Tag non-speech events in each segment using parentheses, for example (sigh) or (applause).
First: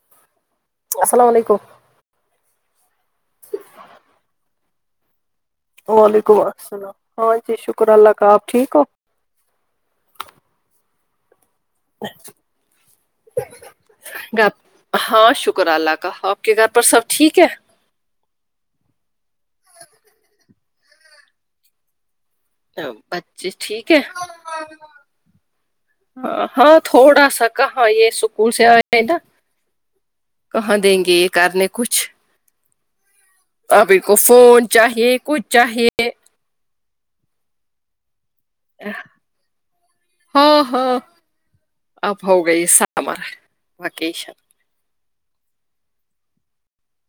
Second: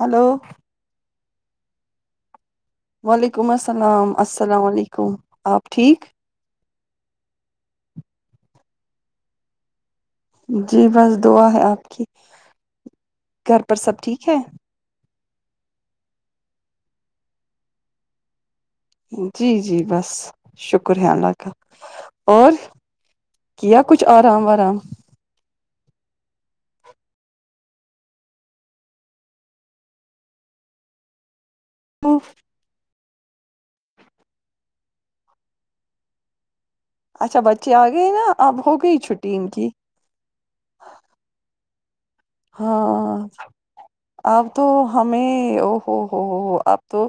hello السلام علیکم وعلیکم السلام السلام علیکم آپ ٹھیک وعلیکم السلام ہاں جی شکر اللہ کا ااب ٹھیک ہو جی بس دعا ہے اپ کی گھر پر سب ٹھیک ہے گھر- ہاں شکر اللہ کا اپ کے گھر پر سب ٹھیک ہے جی جی بس شکر ہے اللہ کا اور بچے کیا ٹھیک ہے کچھ ارام ورام ہاں ہاں تھوڑا سا کہاں یہ سکول سے ایا نا کہاں دیں گے یہ کرنے کچھ اف ابھی کو فون چاہیے کچھ چاہیے اچھا بچے اگئے نا اب ہو گئی چھٹی ان کی ہاں ہاں اب ہو گئی ہاں سامر وکیش اب تو ہمیں او ہو ہو ہو ہو اب تو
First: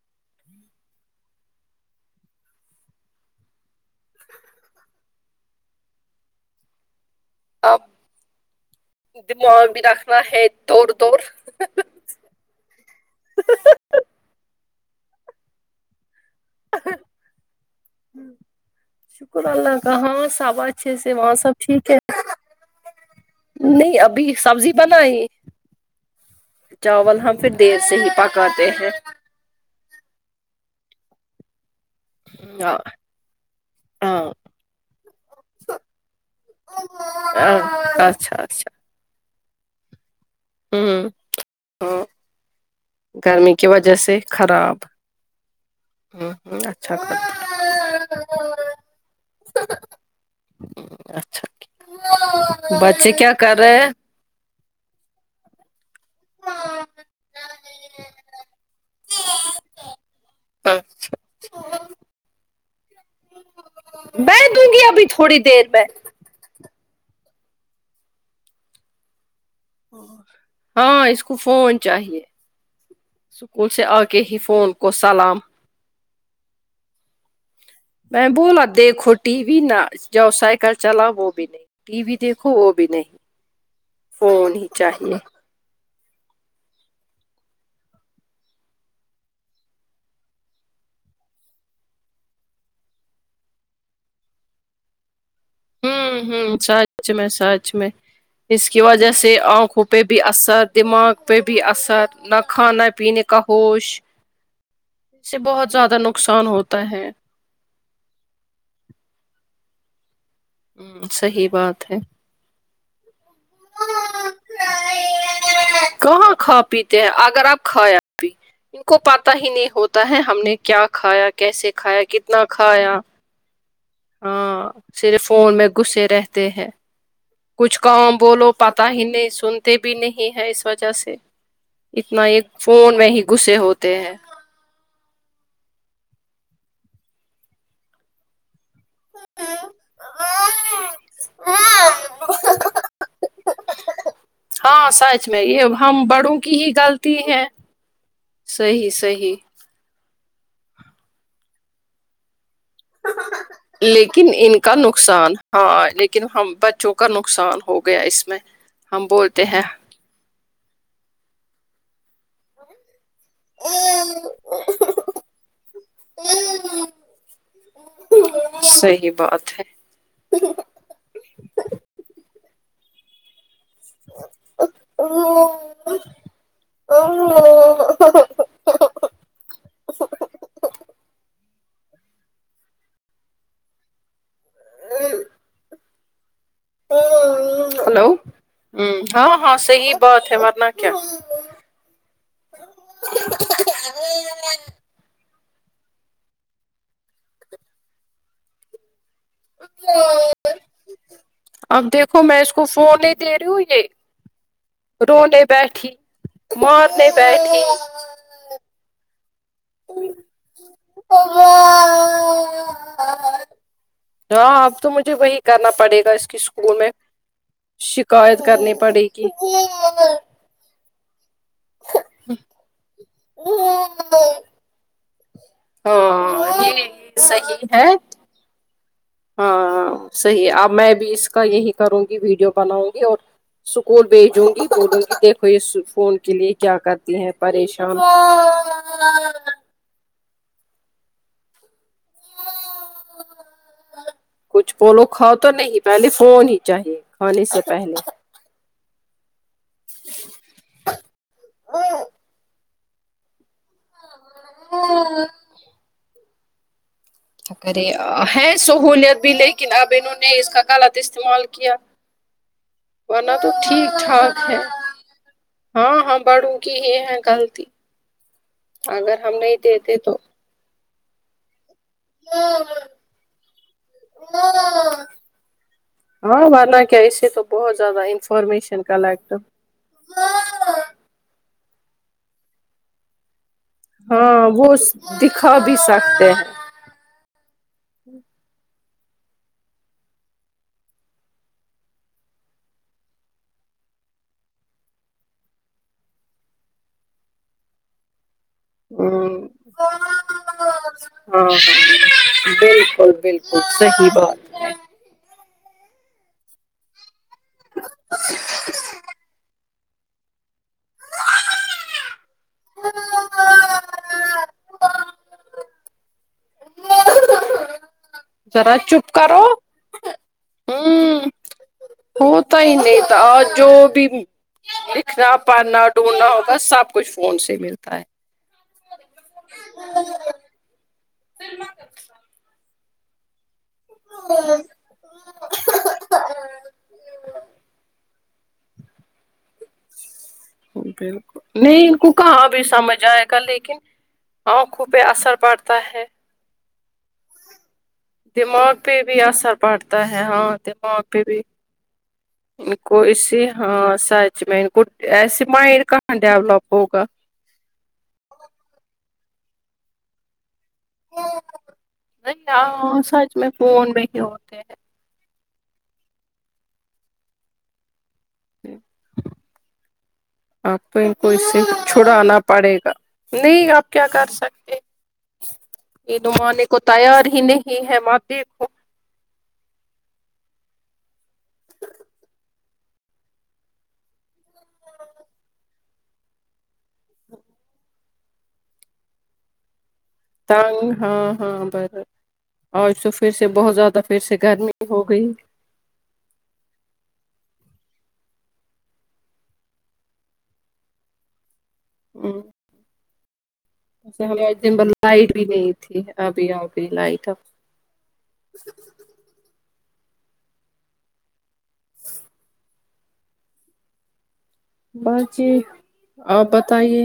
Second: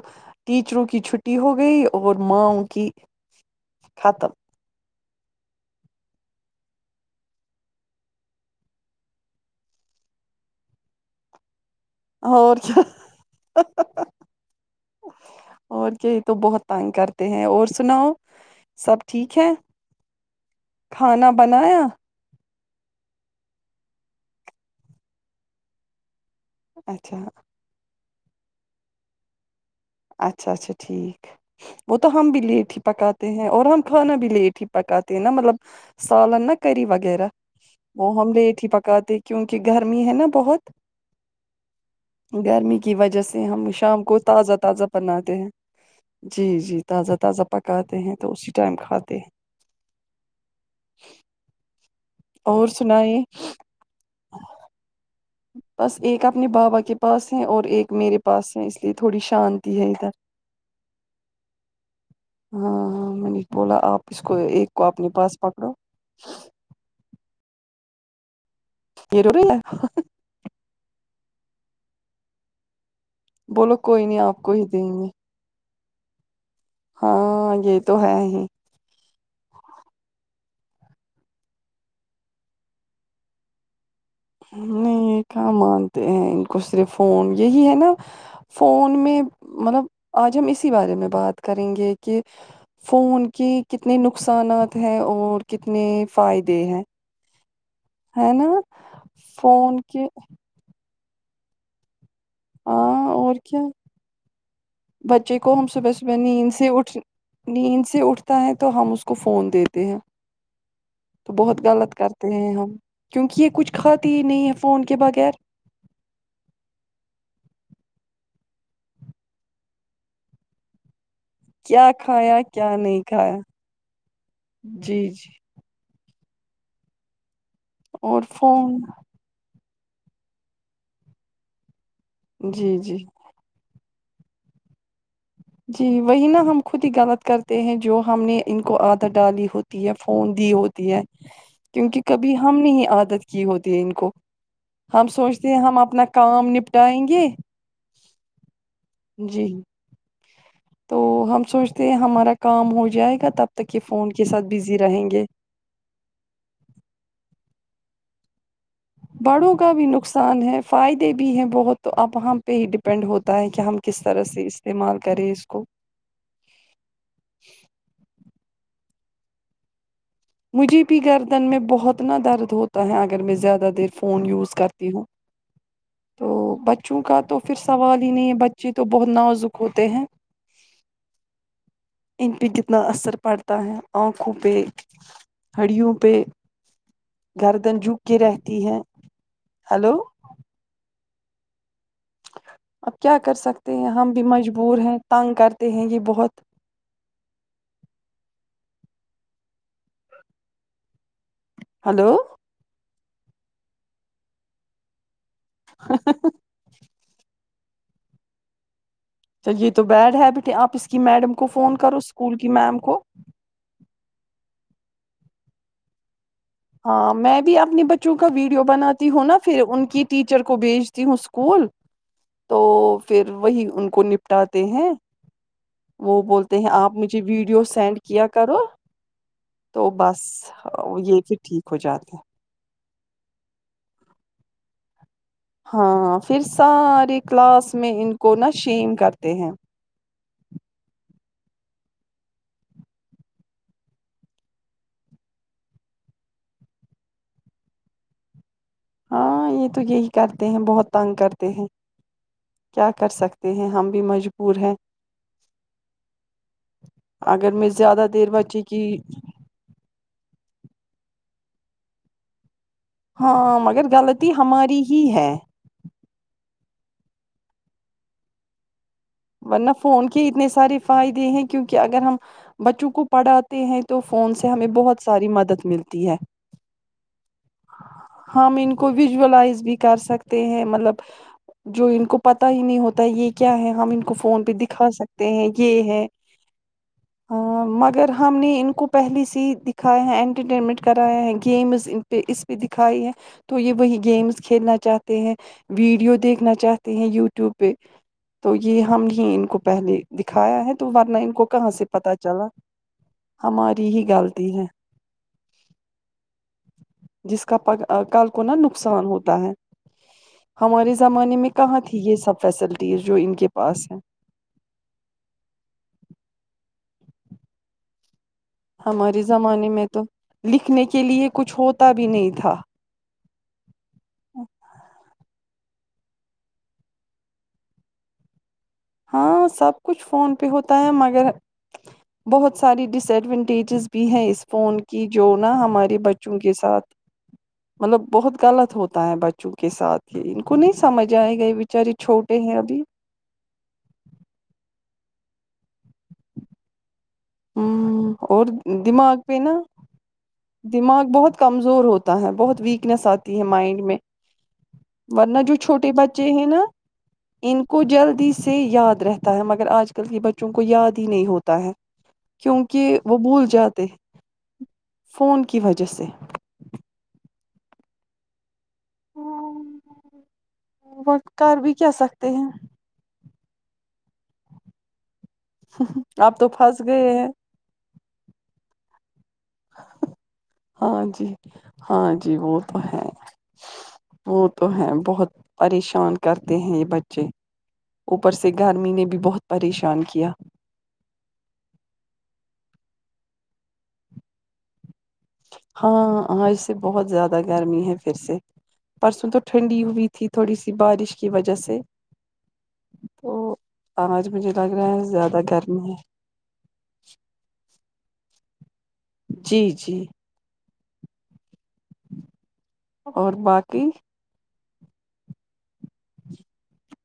ٹیچروں کی چھٹی ہو گئی اور ماؤ کی ختم اپ دماغ بھی رکھنا ہے دوور دوور اور چ اور یہی تو بہت تنگ کرتے ہیں اور سناؤ سب ٹھیک شکر ہے اللہ کا ہاں سب اچھے سے کھانا وہاں سب بنایا ٹھیک ہے نہیں ابھی سبزی بناائی چاول اچھا ہم پھر دیر سے ہی پکاتے ہیں اچھا اچھا ٹھیک وہ تو ہم بھی لیٹ ہاں ہی پکاتے ہیں اور ہم کھانا ہاں بھی لیٹ ہی پکاتے ہیں نا مطلب سالن نہ کرری وغیرہ وہ ہم اچھا لیٹ ہی اچھا پکاتے ہے کیونکہ گرمی ہے نا بہت ہوں ہوں گرمی کی وجہ سے گرمی کی ہم وجہ شام سے کو تازہ خراب تازہ بناتے ہیں ہوں جی ہوں جی اچھا تازہ کرتے تازہ پکاتے ہیں تو اسی ٹائم کھاتے ہیں اچھا اور بچے سنائیے کیا کر رہے ہیں بس ایک اپنے بابا کے پاس ہے اور ایک میرے پاس ہے اس لیے تھوڑی شانتی ہے ادھر اچھا اچھا ہاں ہاں میں نے بولا آپ اس کو دوں ایک گی کو ابھی اپنے پاس تھوڑی دیر پکڑو میں یرور ل ہاں اس کو فون چاہیے اسکول بولو سے آ کوئی نہیں کے ہی آپ فون دیں کو گے سلام ہاں یہ تو ہے میں ہی بولا دیکھو ٹیوی نہ جاؤ سائیکل چلاو وہ بھی نہیں ٹی وی دیکھو وہ بھی نہیں فون ہی چاہیے نہیں کہاں مانتے ہیں ان کو صرف فون یہی ہے نا فون میں مطلب آج ہم اسی بارے میں بات کریں گے کی فون کی کتنے نقصانات ہیں اور کتنے ہوں ہوں فائدے ہیں سچ میں سچ میں ہے نا اس کی وجہ سے فون آنکھوں پہ کے بھی اثر دماغ پہ بھی اثر نہ کھانا ہاں پیننے اور کا کیا ہوش اس سے بچے کو ہم بہت صبح زیادہ صبح نقصان نیند سے ہوتا اٹھ ہے نیند سے اٹھتا ہے تو ہم اس کو فون دیتے ہیں ہ صحیح بہت بات غلط ہے کر ہم کیونکہ یہ کچھ کھاتے ہی نہیں ہے فون کے بغیر کہاں کھا پیتے ہیں اگر آپ کھایں ان کو پتا ہی نہیں ہوتا ہے ہم نے کیا کھایا کیسے کیا کھایا کتنا کیا کھایا نہیں ہاں جی جی صرف فون میں گسے رہتے ہیں کچھ کہوں اور بولو فون پتا ہی نہیں سنتے بھی نہیں ہے اس وجہ سے اتنا ایک جی جی فون میں ہی گھسے ہوتے ہیں جی وہی نہ ہم خود ہی غلط کرتے ہیں جو ہم نے ان کو عادت ڈالی ہوتی ہے فون دی ہوتی ہے کیونکہ کبھی ہم نہیں عادت کی ہوتی ہے ان کو ہاں ہم سچ میں سوچتے ہیں یہ ہم اپنا بڑوں کام کی ہی نپٹائیں غلطی گے ہے صیح صیح جی تو ہم سوچتے ہیں ہمارا کام ہو جائے گا تب تک یہ فون کے لیکن ساتھ ان کا بزی رہیں گے نقصان ہاں لیکن ہم بچوں کا نقصان ہو گیا اس میں ہم بولتے بڑوں ہیں کا بھی نقصان ہے فائدے بھی ہیں بہت تو اب ہم پہ ہی ڈپینڈ ہوتا ہے کہ ہم کس طرح سے استعمال کرے اس کو صحی بات ہے مجھے بھی گردن میں بہت نہ درد ہوتا ہے اگر میں زیادہ فون یوز کرتی ہوں تو بچوں کا تو پھر سوال ہی نہیں ہے بچے تو بہت نازک ہوتے ہیں ان پہ کتنا اثر پڑتا ہے آنکھوں پہ ہڑیوں پہ گردن جھک ہلو کے رہتی ہے ہ ہاں ہاں صحیح ہلو بات ہے ورنہ کیا اب کیا کر سکتے ہیں ہم بھی مجبور ہیں تنگ کرتے ہیں یہ بہت اب ہلو دیکھو میں اس کو فون نہیں دے رہی ہو روے رولیتا ہے ٹھیک مر لیتا ہے ٹھیک تو یہ تو بیڈ ہیبٹ ہے آپ اس کی میڈم کو فون کرو اسکول کی میم کو ہاں اب تو مجھے وہی کرنا پڑے گا اس کی ہاں میں بھی اپنے بچوں کا شکایت ویڈیو کرنی پڑے بناتی ہوں گی نا پھر ان کی ٹیچر کو بیچتی ہوں اسکول تو پھر وہی ان کو نپٹاتے ہیں وہ بولتے ہاں ہیں یہ آپ مجھے ویڈیو صحیح ہے سینڈ کیا کرو ہاں تو بس صحیح ا میں بھی یہ اس پھر کا ٹھیک یہی ہو کروں گی جاتے ہیں ویڈیو بناؤں گی اور اسکول بھیجوں گی بولوں گی دیکھ اس فون ہاں کے پھر لیے کیا کرتی سارے ہیں کلاس میں پریشان ان کو نا شیم کرتے ہیں کچھ پولو کھا تو نہیں پہلے فون ہی چاہیے کھانے سے پہلے ہاں یہ تو یہی کرتے ہیں بہت تنگ کرتے ہیں کیا کر سکتے ہیں ہم بھی مجبور ہیں اگر میں کری زیادہ دیر ہے بچے کی سہولیت بھی لیکن اب انہوں نے اس کا غلط استعمال کیا ورنہ تو ہاں مگر ٹھیک غلطی ٹھاک ہے ہماری ہی ہے ہاں ہاں بڑوں کی ہی ہے غلطی اگر ہم نہیں ورنہ دیتے فون تو کے اتنے سارے فائدے ہیں کیونکہ اگر ہم بچوں کو پڑھاتے ہیں تو فون سے ہمیں بہت ساری مدد ملتی ہے ہاں ورنہ کیا اسے تو بہت زیادہ ہم ان انفارمیشن کو کلیکٹ ویژولائز بھی کر ہیں مطلب جو ان کو پتا ہی نہیں ہوتا یہ کیا ہے ہم اس کو فون ہاں پہ وہ دکھا سکتے ہیں دکھا بھی یہ ہے سکتے ہیں مگر ہم نے ان کو پہلے سے ہی دکھایا ہیں انٹرٹینمنٹ کرایا ہے گیمز پہ اس پہ دکھائی ہے تو یہ وہی گیمس کھیلنا چاہتے ہیں ویڈیو دیکھنا چاہتے ہیں یوٹیوب پہ تو یہ ہم ہی ہمم ان کو پہلے دکھایا ہے تو ورنہ ان ہاں کو ہاں کہاں سے پتا چلا بالکل بالکل ہماری ہی صحیح غلطی بات ہے جس کا کل کو نا نقصان ہوتا ہے ہمارے زمانے میں کہاں تھی یہ سب فیسلٹیز جو ان کے پاس ہیں ذرا چپ ہمارے کرو زمانے میں تو لکھنے کے ہوں لیے کچھ ہوتا بھی نہیں تھا ہوتا ہی نہیں تھاجو ا بھی لکھنا پڑھنا ڈھونڈنا ہوگا سب کچھ فون سے ملتا ہے ہاں سب کچھ فون پہ ہوتا ہے مگر بہت ساری ڈس ایڈوونٹیجز بھی ہے اس فون کی جو نہ ہمارے بچوں کے ساتھ مطلب بہت غلط ہوتا ہے بچوں کے ساتھ ان کو نہیں سمجھ بالکل آئے گا نہیں بچارے ان کو کہاں چھوٹے ہیں ابھی ہ سمج آئے گا لیکن آنکھوں پہ اثر پڑتا ہے اور دماغ بھی پہ اثر نا پڑتا ہے ہاں دماغ پہ بہت بھی کمزور ہوتا ہے بہت ان ویک کو نس آتی ہے اسی مائنڈ ہاں میں سچ میں ان کو ورنہ ایسے جو مائنڈ چھوٹے کہاں بچے ہیں نا ڈیولپ ہوگا ان کو جلدی سے یاد رہتا ہے مگر آج کل کے بچوں کو یاد ہی نہیں ہوتا ہے نہیں کیونکہ ہاں وہ سچ بھول میں جاتے فون میں ہی ہوتے ہیں فون کی وجہ سے آپ تو ان وہ کو اس کر سے بھی کیا سکتے چھڑانا ہیں پڑے گا نہیں آپ کیا کر سکتے یہ دو آپ تو آنے کو پھنس گئے تیار ہیں ہی نہیں ہے مات ہاں جی ہاں جی وہ تو ہے وہ تو ہے بہت پریشان کرتے ہیں یہ بچے اوپر سے گرمی نے بھی بہت پریشان کیا نگ ہاں ہاں بر اورج تو پھر سے بہت زیادہ پھر سے گرمی ہو گئی ہاں آ اس سے بہت زیادہ گرمی ہے پھر سے پرسوں تو ٹھنڈی ہوئی تھی تھوڑی سی بارش کی وجہ سے ہمم او ایک تو ہمیں دن بہر لائٹ بھی نہیں گرمی ہے تھی ابھی لائٹ اب جی جی اور باقی بس جی آپ بتائیے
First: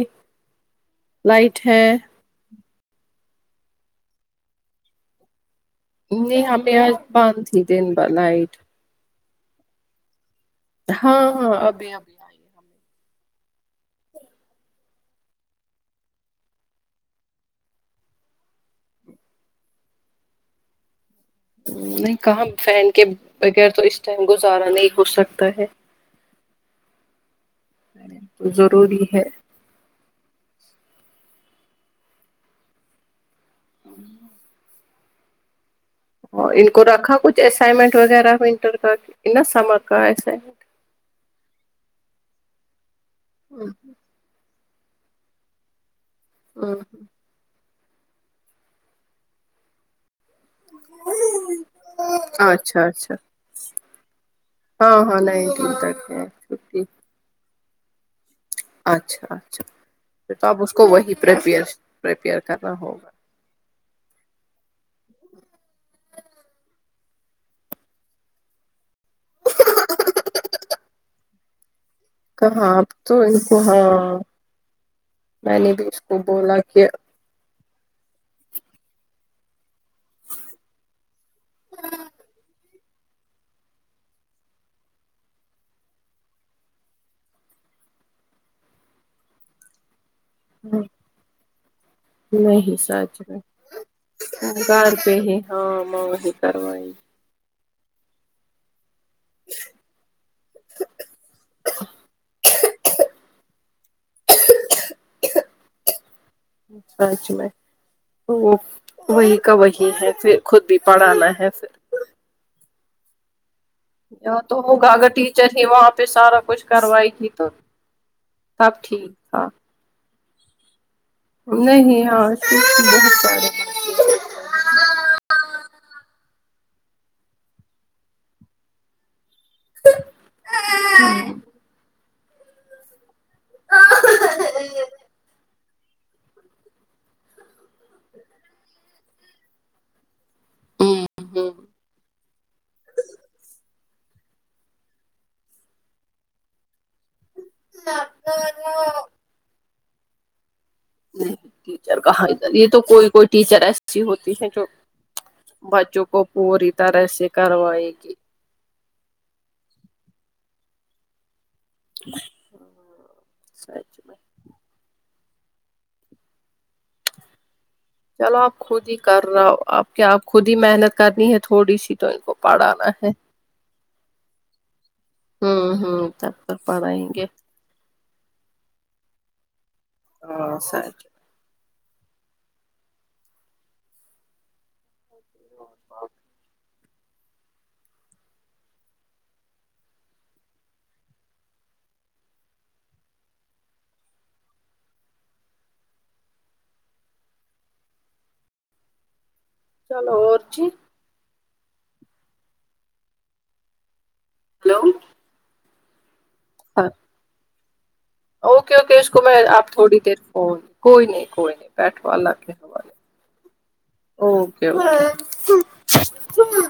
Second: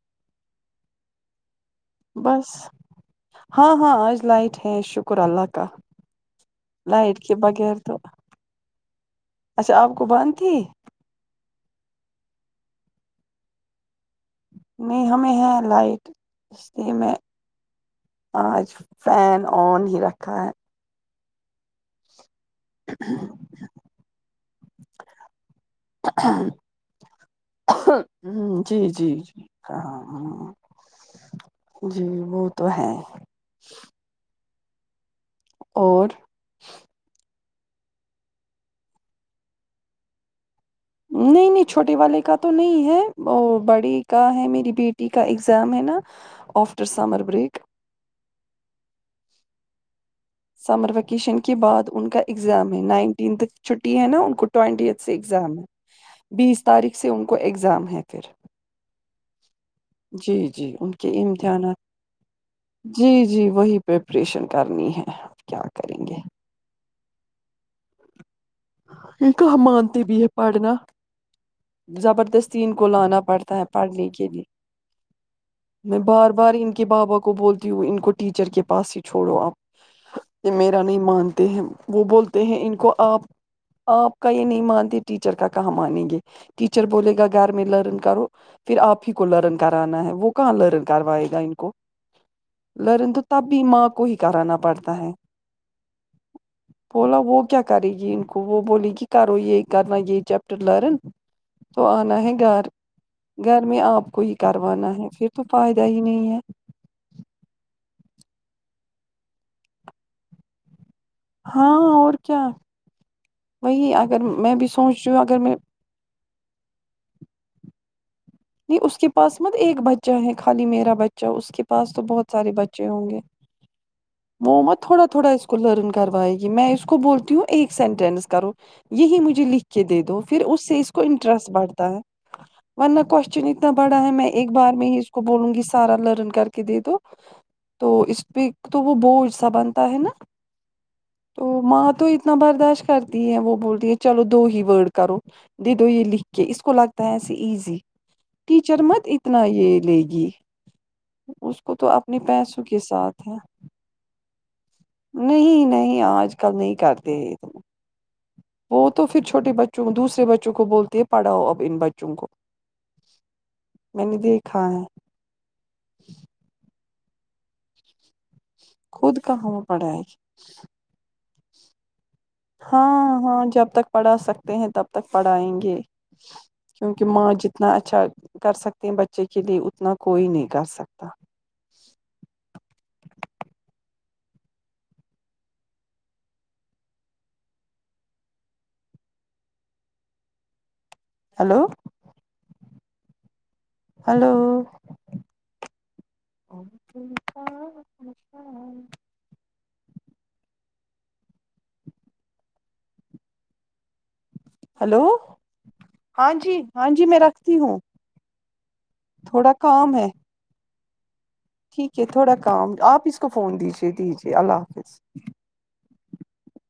لائٹ ہے بس ہاں ہاں آج لائٹ ہے شکر اللہ کا نہیں ہمیں آج لائٹ کے بند ہی بغیر دن تو بھر لائٹ اچھا آپ کو بند تھی ہاں ہاں ابھی ابھی نہیں ہمیں ہے لائٹ اسی میں آج فین آن ہی رکھا ہے نہیں کہاں فین کے بغیر تو اس ٹائم گزارا نہیں ہو سکتا ہے ہمم جی ضروری جی ہے جی ہاں ہ جی وہ تو ہے اور اور ان کو رکھا کچھ اسائنمنٹ وغیرہ ونٹر کا نا سمر کا ایسے نہیں نہیں چھوٹے والے کا تو نہیں ہے وہ بڑی کا ہے میری بیٹ ٹی کا ایگزام ہے نا after summer break summer vacation کے بعد ان کا ایگزام اچھا ہے اچھا نائنٹیتھ چھٹی ہے نا ان کو ٹیونٹیت ہاں سے ہاں ایگزام ہے نائنٹین تک ہے بیس چھٹی تاریخ سے ان کو ایگزام ہے پھر اچھا اچھا جی تو آپ جی اس کو ان کے وہی پپیئر امتحانات پریپیئر کرنا ہوگا جی جی وہی پریپریشن کرنی ہے کیا کریں گے یہ کہاں مانتے بی ہے پڑھنا زبردستی ان کہاں اب کو لانا تو ان پڑتا کو ہے پڑھنے ہاں کے لیے نے بھی میں اس کو بار بار بولا ان کے کہ بابا کو بولتی ہوں ان کو ٹیچر کے پاس ہی چھوڑو آپ یہ میرا نہیں مانتے ہیں وہ بولتے ہیں ان کو آپ آپ کا یہ نہیں مانتے ٹیچر کا کہاں مانیں گے ٹیچر بولے گا گھر میں لرن کرو پھر آپ ہی کو لرن کرانا ہے وہ کہاں لرن کروائے گا ان کو نہیں لرن سچ تو میں تب بھی ماں کو ہی کرانا گھر پڑتا ہے پہ ہی ہاں ماں وہی کروائی بولا وہ کیا کرے گی ان کو وہ بولے گی کرو یہ کرنا یہ چیپٹر لرن تو آنا ہے گھر گھر میں آپ کو ہی کروانا ہے پھر تو فائدہ ہی نہیں ہے سچ میں وہ وہی کا وہی ہے پھر خود بھی پڑھانا ہے پھر ہاں اور کیا وہی اگر یہ میں تو بھی ہوگا سوچ اگر رہی ہوں ٹیچر میں ہی وہاں پہ سارا کچھ کروائی گی تو نہیں سب اس کے ٹھیک پاس تھا مت ایک بچہ ہے خالی میرا بچہ اچھا اس کے پاس تو نہیں بہت ہاں سارے بچے ہوں بہت گے سارے وہ مت تھوڑا تھوڑا اس کو لرن کروائے گی میں اس کو بولتی ہوں ایک سینٹینس کرو یہی مجھے لکھ کے دے دو پھر اس سے اس کو انٹرسٹ بڑھتا ہے ورنہ کویشن اتنا بڑا ہے میں ایک بار میں ہی اس کو بولوں گی سارا لرن کر کے دے دو تو اس پہ تو وہ بوجھ سا بنتا ہے نا تو ہوں ماں تو اتنا برداشت کرتی ہے وہ بولتی ہے چلو دو ہی ورڈ کرو دے دو یہ لکھ کے اس کو لگتا ہے ایسے ایزی ہاں ٹیچر مت اتنا یہ لے گی نہیں اس کو تو ٹیچر اپنے کہاں ادھر پیسوں یہ کے تو کوئی کوئی ساتھ ہے ٹیچر ایسی ہوتی ہے جو نہیں نہیں بچوں کو اج کل پوری نہیں طرح کرتے سے ا د کروائے گی وہ تو پھر چھوٹے بچوں دوسرے بچوں کو بولتیں ہے پڑھاؤ اب ان بچوں کو میں نے دیکھا ہے چلو آپ خود ہی کر رہا کہاں ہو وہ آپ پڑھائے کیا گی آپ خود ہی محنت کرنی ہے تھوڑی سی تو ان کو پڑھانا ہاں ہے ہاں جب تک پڑھا سکتے ہیں تب تک پڑھائیں گے ہوں ہوں تب تک کیونکہ پڑھائیں گے ماں جت اتنا اچھا کر سکتے ہیں بچے کے لیے اتنا کوئی نہیں ہاں کر سچ سکتا اور ب ہیلو ہلو (inaudible) چلو اور جی ہلو ہاں جی ہاں جی میں رکھتی ہوں اوکے اوکے اس کو میں تھوڑا آپ کام تھوڑی ہے دیر فون کوئی نہیں کوئی نہیں ٹھیک ہے بیٹوالله تھوڑا کے کام حوالے آپ اس کو فون دیجیے دیجیے اللہ اوکے حافظ اوکے ہ